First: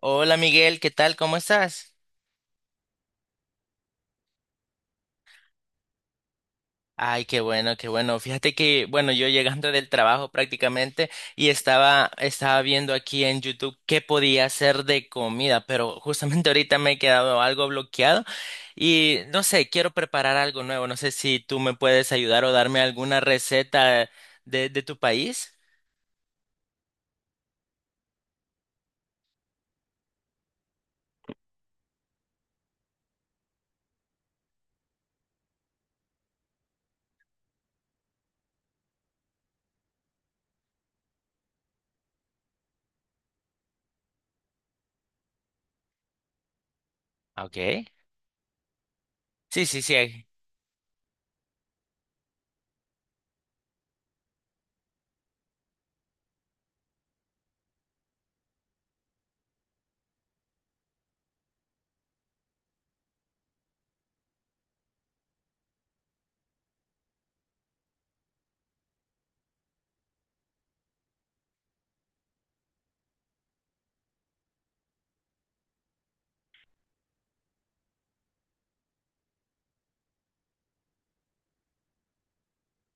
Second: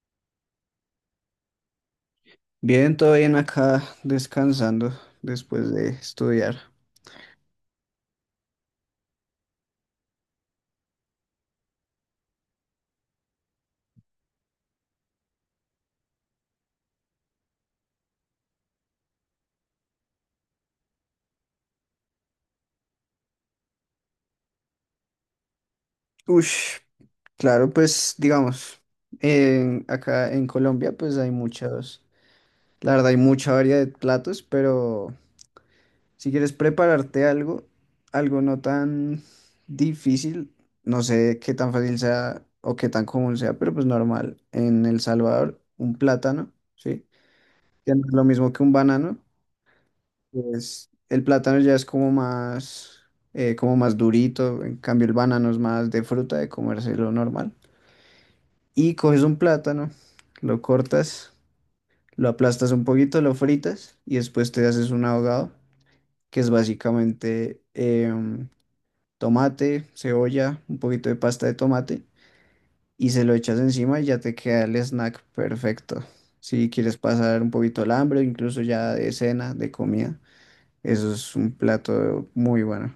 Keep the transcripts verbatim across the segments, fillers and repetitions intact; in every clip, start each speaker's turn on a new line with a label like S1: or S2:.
S1: Hola Miguel, ¿qué tal? ¿Cómo estás?
S2: Bien, todo bien acá, descansando después de estudiar.
S1: Ay, qué bueno, qué bueno. Fíjate que, bueno, yo llegando del trabajo prácticamente y estaba, estaba viendo aquí en YouTube qué podía hacer de comida, pero justamente ahorita me he quedado algo bloqueado y no sé, quiero preparar algo nuevo. No sé si tú me puedes ayudar o darme alguna receta de, de tu país.
S2: Ush, claro, pues digamos, en- acá en Colombia pues hay muchos, la verdad hay mucha variedad de platos, pero si quieres prepararte algo, algo no tan difícil, no sé qué tan fácil sea o qué tan común sea, pero pues normal. En El Salvador, un plátano, ¿sí?
S1: Ah, ok.
S2: Que no es lo mismo que un banano.
S1: Sí, sí, sí.
S2: Pues, el plátano ya es como más, eh, como más durito, en cambio el banano es más de fruta, de comérselo normal. Y coges un plátano, lo cortas, lo aplastas un poquito, lo fritas y después te haces un ahogado, que es básicamente em, tomate, cebolla, un poquito de pasta de tomate y se lo echas encima y ya te queda el snack perfecto. Si quieres pasar un poquito el hambre, incluso ya de cena, de comida, eso es un plato muy bueno.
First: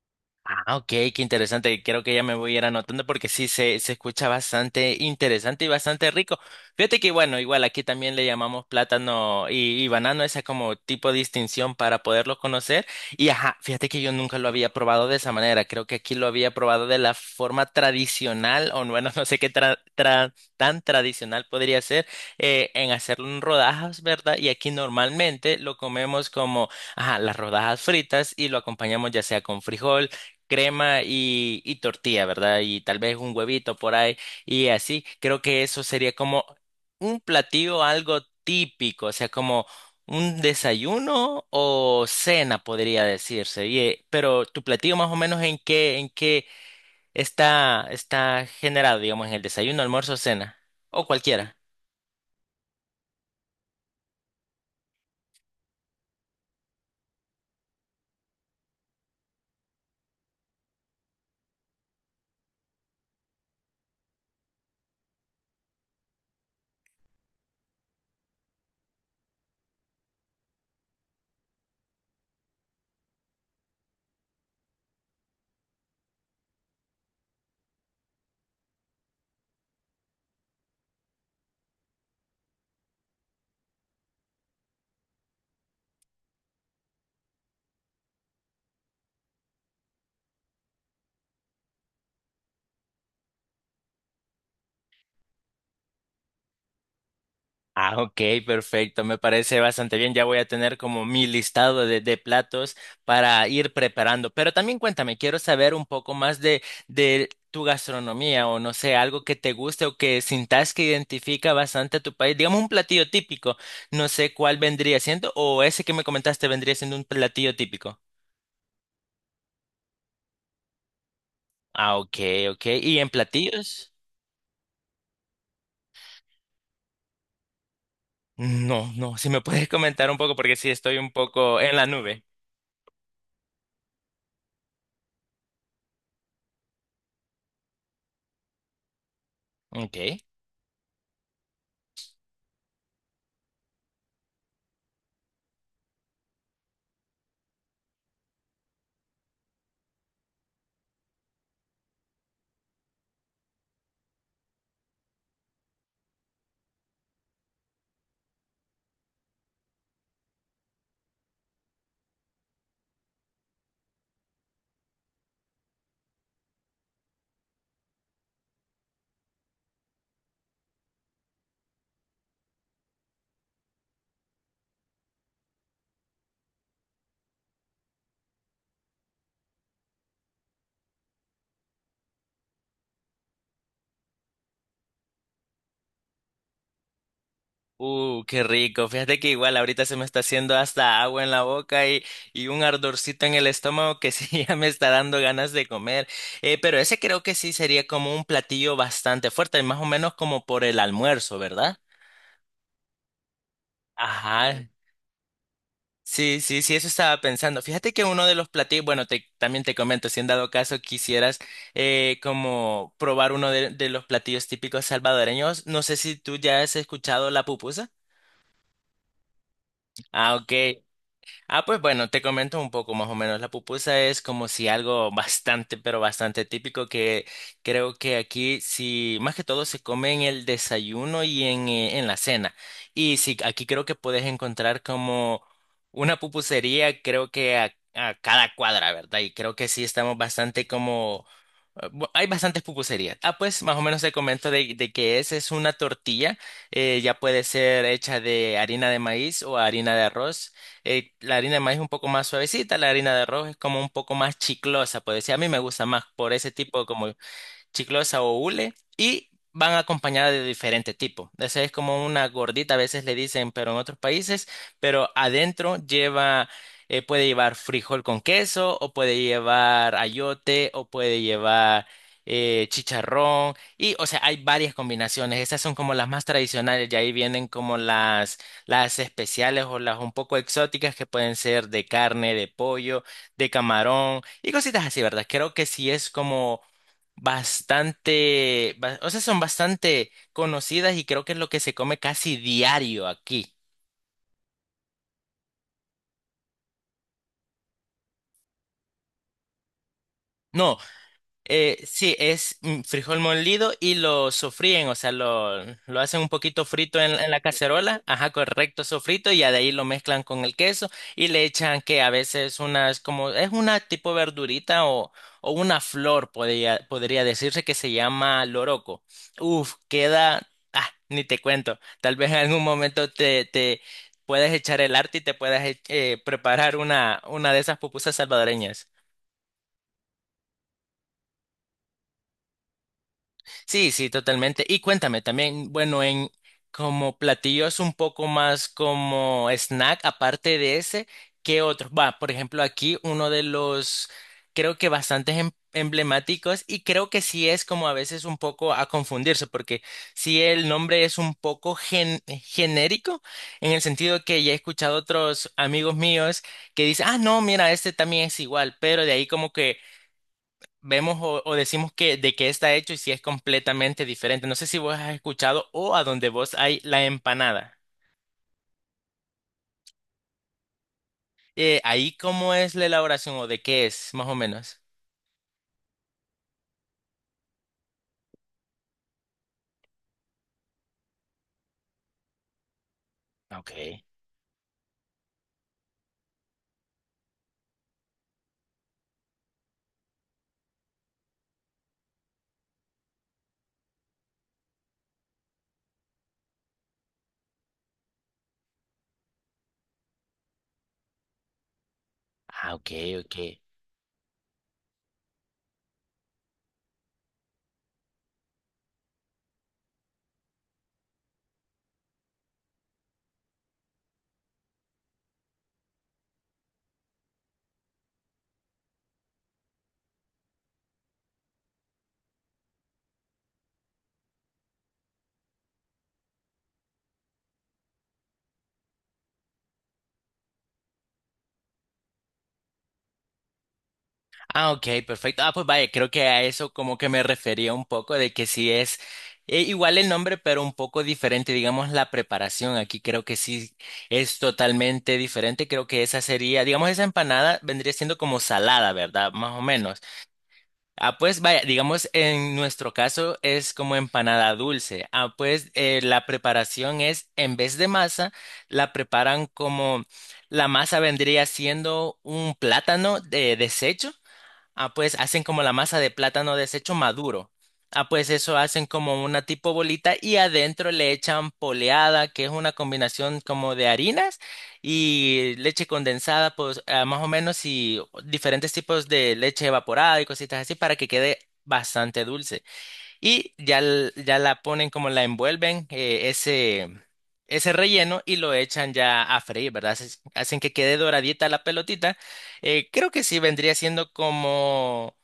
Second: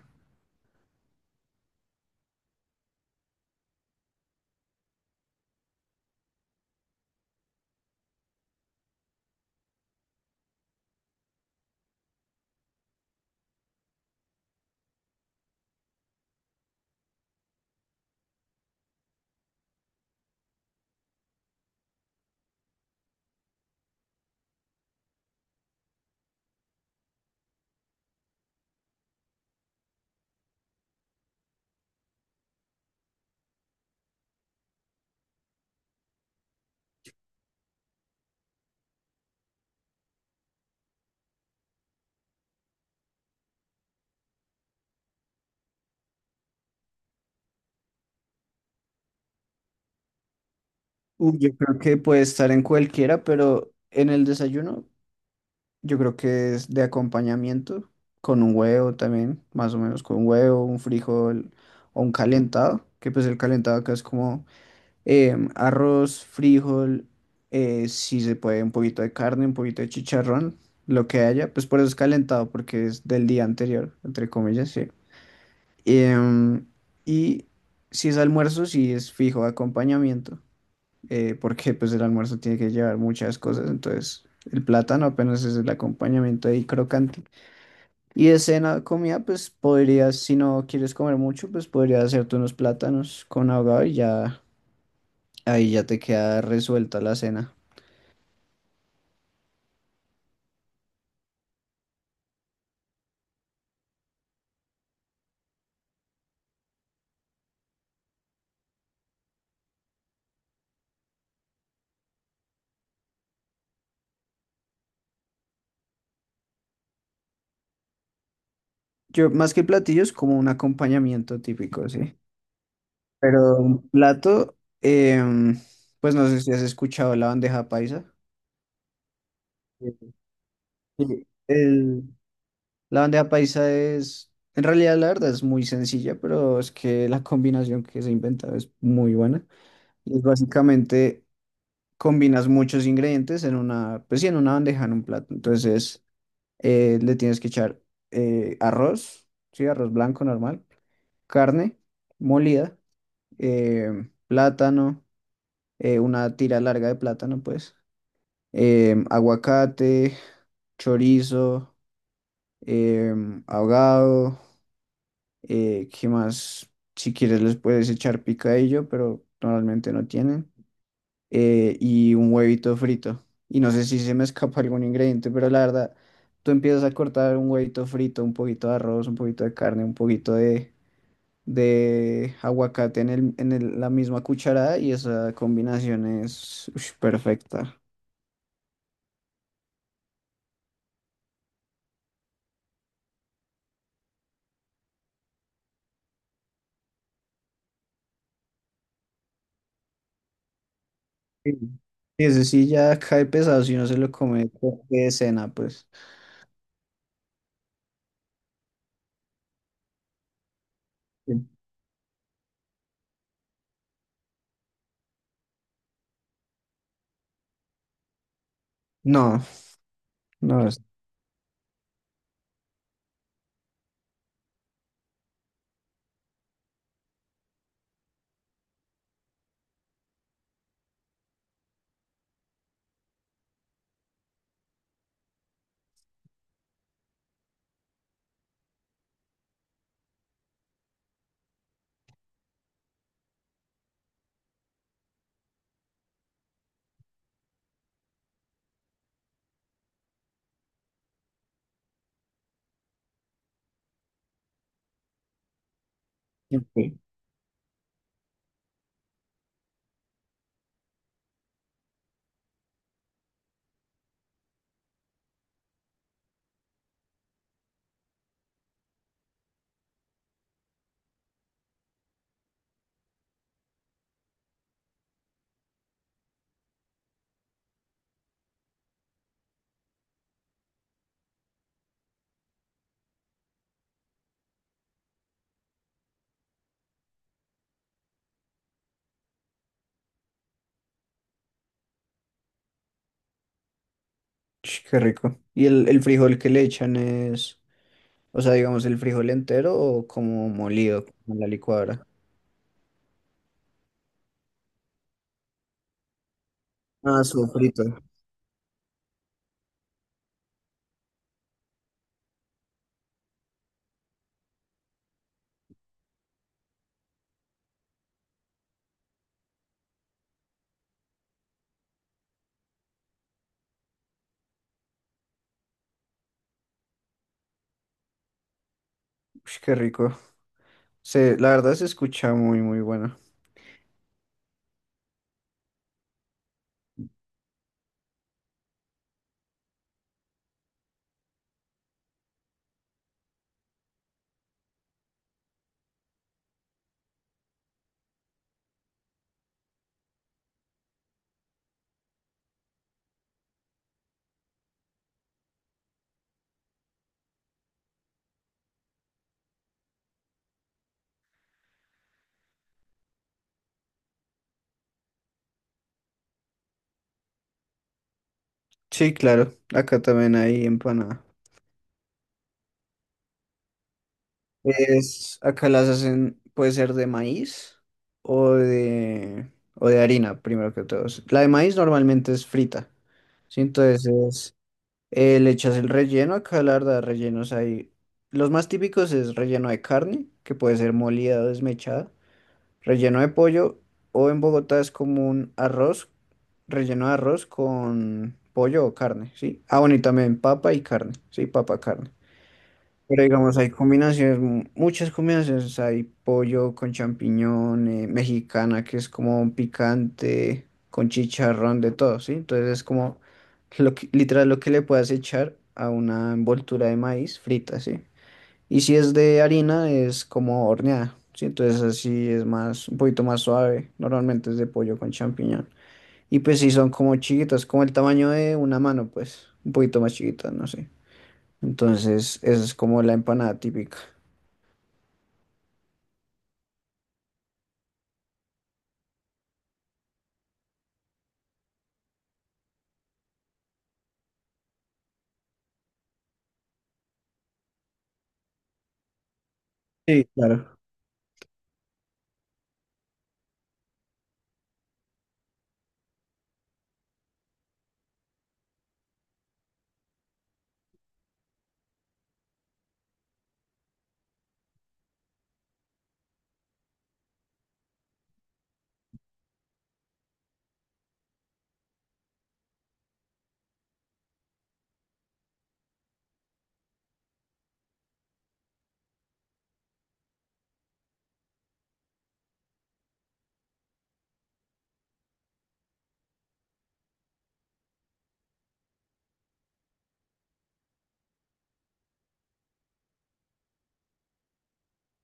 S1: Ah, ok, qué interesante. Creo que ya me voy a ir anotando porque sí se, se escucha bastante interesante y bastante rico. Fíjate que bueno, igual aquí también le llamamos plátano y, y banano, esa como tipo de distinción para poderlo conocer. Y ajá, fíjate que yo nunca lo había probado de esa manera. Creo que aquí lo había probado de la forma tradicional, o bueno, no sé qué tra- tra- tan tradicional podría ser, eh, en hacerlo en rodajas, ¿verdad? Y aquí normalmente lo comemos como, ajá, las rodajas fritas y lo acompañamos ya sea con frijol crema y, y tortilla, ¿verdad? Y tal vez un huevito por ahí y así. Creo que eso sería como un platillo algo típico, o sea, como un desayuno o cena podría decirse. Y, eh, pero tu platillo más o menos en qué, en qué está, está generado, digamos, en el desayuno, almuerzo, cena o
S2: Uy, yo
S1: cualquiera.
S2: creo que puede estar en cualquiera, pero en el desayuno yo creo que es de acompañamiento, con un huevo también, más o menos con un huevo, un frijol o un calentado, que pues el calentado acá es como em, arroz, frijol, eh, si se puede un poquito de carne, un poquito de chicharrón, lo que haya, pues por eso es calentado, porque es del día anterior, entre comillas, sí. Em, y si es almuerzo, si es fijo acompañamiento, eh, porque pues el almuerzo tiene que llevar muchas cosas, entonces el plátano apenas es el acompañamiento ahí crocante. Y de cena, comida, pues podrías, si no quieres comer mucho, pues podrías hacerte unos plátanos con ahogado y ya ahí ya te queda resuelta la cena.
S1: Ah, ok, perfecto, me parece bastante bien. Ya voy a tener como mi listado de, de platos para ir preparando. Pero también cuéntame, quiero saber un poco más de, de tu gastronomía o no sé, algo que te guste o que sintas que identifica bastante a tu país. Digamos un platillo típico, no sé cuál vendría siendo o ese que me comentaste vendría siendo un platillo típico.
S2: Yo, más que platillos, como un acompañamiento típico,
S1: Ah,
S2: sí.
S1: ok, ok. ¿Y en
S2: Pero un
S1: platillos?
S2: plato, em, pues no sé si has escuchado la bandeja paisa.
S1: No, no, si me puedes comentar
S2: Sí.
S1: un poco porque sí estoy un
S2: Sí,
S1: poco en la
S2: El,
S1: nube.
S2: La bandeja paisa es, en realidad la verdad es muy sencilla, pero es que la combinación que se ha inventado es muy buena. Y
S1: Ok.
S2: es básicamente combinas muchos ingredientes en una, pues sí, en una bandeja, en un plato. Entonces eh, le tienes que echar eh, arroz, sí, arroz blanco normal, carne molida, eh, plátano, eh, una tira larga de plátano, pues, em, aguacate, chorizo, em, ahogado. Eh, ¿qué más? Si quieres les puedes echar picadillo, pero normalmente no tienen. Eh, y un huevito frito. Y no sé si se me escapa algún ingrediente, pero la verdad, tú empiezas a cortar un huevito frito, un poquito de arroz, un poquito de carne, un poquito de, de aguacate en el, en el- la misma cucharada y esa combinación es ush, perfecta.
S1: Uh, qué rico. Fíjate que igual ahorita se me está haciendo hasta agua en la boca y, y un ardorcito en el estómago que sí ya me está dando ganas de comer. Eh, pero ese creo que sí sería como un platillo bastante fuerte, más o menos como por el almuerzo,
S2: Sí.
S1: ¿verdad?
S2: Y ese sí ya cae pesado si no se lo come
S1: Ajá.
S2: de de cena, pues.
S1: Sí, sí, sí, eso estaba pensando. Fíjate que uno de los platillos, bueno, te, también te comento, si en dado caso quisieras
S2: Sí.
S1: eh, como probar uno de, de los platillos típicos salvadoreños, no sé si tú ya has escuchado la pupusa.
S2: No,
S1: Ah, ok.
S2: no. es-
S1: Ah, pues bueno, te comento un poco más o menos. La pupusa es como si algo bastante, pero bastante típico que creo que aquí sí, más que todo se come en el desayuno y en, eh, en la cena. Y sí, aquí creo que puedes encontrar como una pupusería, creo que a, a cada cuadra, ¿verdad? Y creo que sí estamos bastante como... eh, bu- Hay bastantes pupuserías. Ah, pues más o menos te comento de, de que es, es una tortilla, eh, ya puede ser hecha de harina de maíz o harina de arroz, eh, la harina de maíz es un poco más suavecita, la harina de arroz es como un poco más chiclosa, pues decir, a mí me gusta más por ese tipo como chiclosa o hule y van acompañadas de diferente tipo. Esa es como una gordita, a veces le dicen, pero en otros países, pero adentro lleva, eh, puede llevar frijol con queso o puede llevar ayote o puede llevar eh, chicharrón y, o sea, hay varias combinaciones. Esas son como las más tradicionales y ahí vienen como las, las especiales o las un poco exóticas que pueden ser de carne, de pollo, de camarón y cositas así, ¿verdad? Creo que sí es como bastante, ba- o sea, son bastante conocidas y creo que es lo que se come casi diario aquí.
S2: Ch, qué rico. ¿Y el, el frijol que le echan es, o sea, digamos, el frijol entero o como
S1: No,
S2: molido, como en la
S1: Eh,
S2: licuadora?
S1: sí, es mm, frijol molido y lo sofríen, o sea, lo, lo hacen un poquito frito en,
S2: Ah,
S1: en la
S2: sofrito.
S1: cacerola, ajá, correcto, sofrito, y ya de ahí lo mezclan con el queso y le echan que a veces unas, como, es una tipo verdurita o, o una flor, podría, podría decirse que se llama loroco. Uf, queda, ah, ni te cuento, tal vez en algún momento te, te puedas echar el arte y te puedas eh, preparar una, una de esas pupusas salvadoreñas.
S2: Ch, qué rico. Se, la verdad se escucha muy, muy bueno.
S1: Sí, sí, totalmente. Y cuéntame también, bueno, en como platillos un poco más como snack, aparte de ese, ¿qué otros? Va, por ejemplo, aquí uno de los, creo que bastantes em- emblemáticos y creo que sí es como a veces un poco a confundirse, porque sí el nombre es un poco gen- genérico, en el sentido que ya he escuchado otros amigos míos que dicen, ah, no, mira, este también es igual, pero de ahí como que vemos o, o decimos que de qué está hecho y si es completamente diferente. No sé si vos has escuchado o a donde vos hay la empanada.
S2: Sí, claro. Acá también hay empanada.
S1: Eh, ahí cómo es la elaboración o de qué es, más o menos.
S2: Es, acá las hacen, puede ser de maíz o de, o de harina, primero que todo. La de maíz normalmente es frita. Sí,
S1: Ok.
S2: entonces Eh, le echas el relleno, acá la verdad, rellenos hay. Los más típicos es relleno de carne, que puede ser molida o desmechada, relleno de pollo, o en Bogotá es como un arroz, relleno de arroz con pollo o carne, ¿sí? Ah, bueno, y también papa y carne, ¿sí? Papa, carne.
S1: Ah, ok,
S2: Pero
S1: ok.
S2: digamos, hay combinaciones, mu- muchas combinaciones. Hay pollo con champiñón, eh, mexicana, que es como un picante, con chicharrón, de todo, ¿sí? Entonces es como lo que, literal lo que le puedas echar a una envoltura de maíz frita, ¿sí? Y si es de harina, es como horneada, ¿sí? Entonces así es más, un poquito más suave. Normalmente es de pollo con champiñón. Y pues sí, son como chiquitas, como el tamaño de una mano, pues, un poquito más chiquitas, no sé. Entonces, esa es como la empanada típica.
S1: Ah, ok, perfecto. Ah, pues vaya, creo que a eso como que me refería un poco de que sí es eh, igual el nombre, pero un poco diferente, digamos, la preparación. Aquí creo que sí es totalmente diferente. Creo que esa sería, digamos, esa empanada vendría siendo como salada, ¿verdad? Más o menos.
S2: Sí, claro.
S1: Ah, pues vaya, digamos en nuestro caso es como empanada dulce. Ah, pues eh, la preparación es, en vez de masa, la preparan como la masa vendría siendo un plátano de desecho. Ah, pues hacen como la masa de plátano deshecho maduro. Ah, pues eso hacen como una tipo bolita y adentro le echan poleada, que es una combinación como de harinas y leche condensada, pues ah, más o menos y diferentes tipos de leche evaporada y cositas así para que quede bastante dulce y ya, l- ya la ponen como la envuelven eh, ese, ese relleno y lo echan ya a freír, ¿verdad? Hace- Hacen que quede doradita la pelotita. Eh, creo que sí vendría siendo como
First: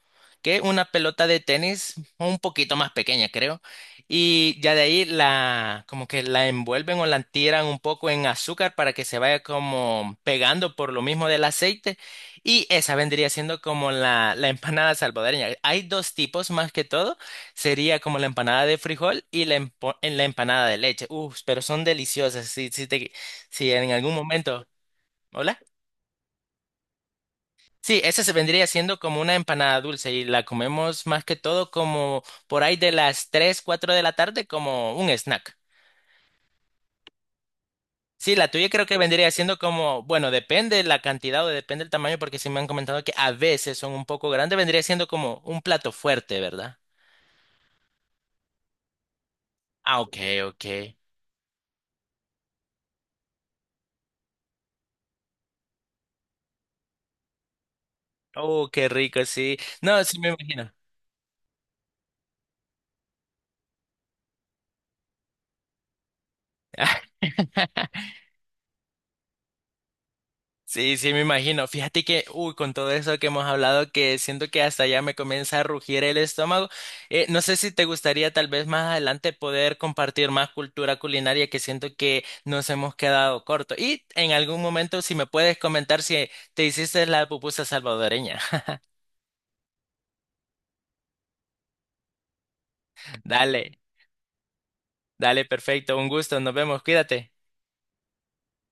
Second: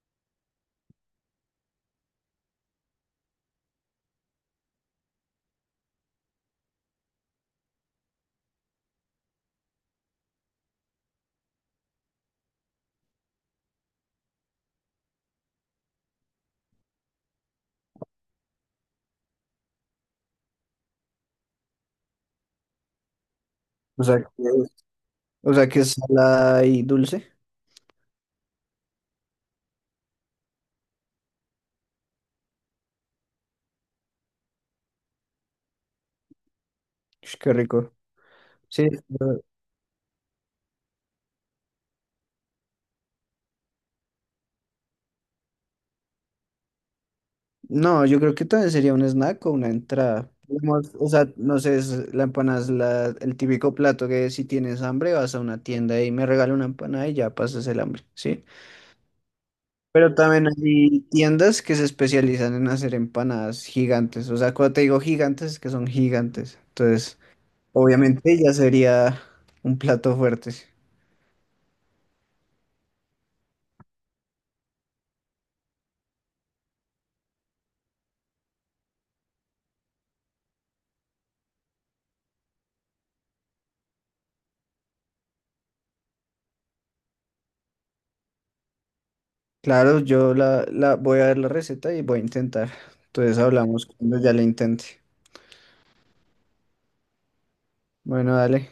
S1: que una pelota de tenis un poquito más pequeña, creo. Y ya de ahí la, como que la envuelven o la tiran un poco en azúcar para que se vaya como pegando por lo mismo del aceite. Y esa vendría siendo como la, la empanada salvadoreña. Hay dos tipos más que todo. Sería como la empanada de frijol y la, empo- en la empanada de leche. Uf, pero son deliciosas. Si, si, te, si en
S2: O
S1: algún
S2: sea, que,
S1: momento.
S2: o
S1: ¿Hola?
S2: sea que es salada y dulce.
S1: Sí, esa se vendría siendo como una empanada dulce y la comemos más que todo como por ahí de las tres, cuatro de la tarde como un snack.
S2: Ush, qué rico.
S1: Sí, la tuya creo
S2: Sí.
S1: que vendría
S2: pero-
S1: siendo como, bueno, depende la cantidad o depende el tamaño porque sí me han comentado que a veces son un poco grandes, vendría siendo como un plato fuerte, ¿verdad?
S2: No, yo creo que también sería un snack o una
S1: Ah, ok,
S2: entrada.
S1: ok.
S2: Digamos, o sea, no sé, es- la empanada es la, el típico plato que si tienes hambre vas a una tienda y me regala una empanada y ya pasas el hambre, ¿sí?
S1: Oh, qué rico, sí. No,
S2: Pero
S1: sí me
S2: también
S1: imagino.
S2: hay tiendas que se especializan en hacer empanadas gigantes. O sea, cuando te digo gigantes es que son gigantes. Entonces... Obviamente ya sería un plato fuerte.
S1: Sí, sí, me imagino. Fíjate que, uy, con todo eso que hemos hablado, que siento que hasta ya me comienza a rugir el estómago. Eh, no sé si te gustaría tal vez más adelante poder compartir más cultura culinaria que siento que nos hemos quedado corto. Y en algún momento, si me puedes comentar si te hiciste la pupusa salvadoreña.
S2: Claro, yo la, la voy a ver la receta y voy a intentar. Entonces
S1: Dale,
S2: hablamos cuando ya la intente.
S1: dale, perfecto. Un gusto. Nos vemos. Cuídate.
S2: Bueno, dale.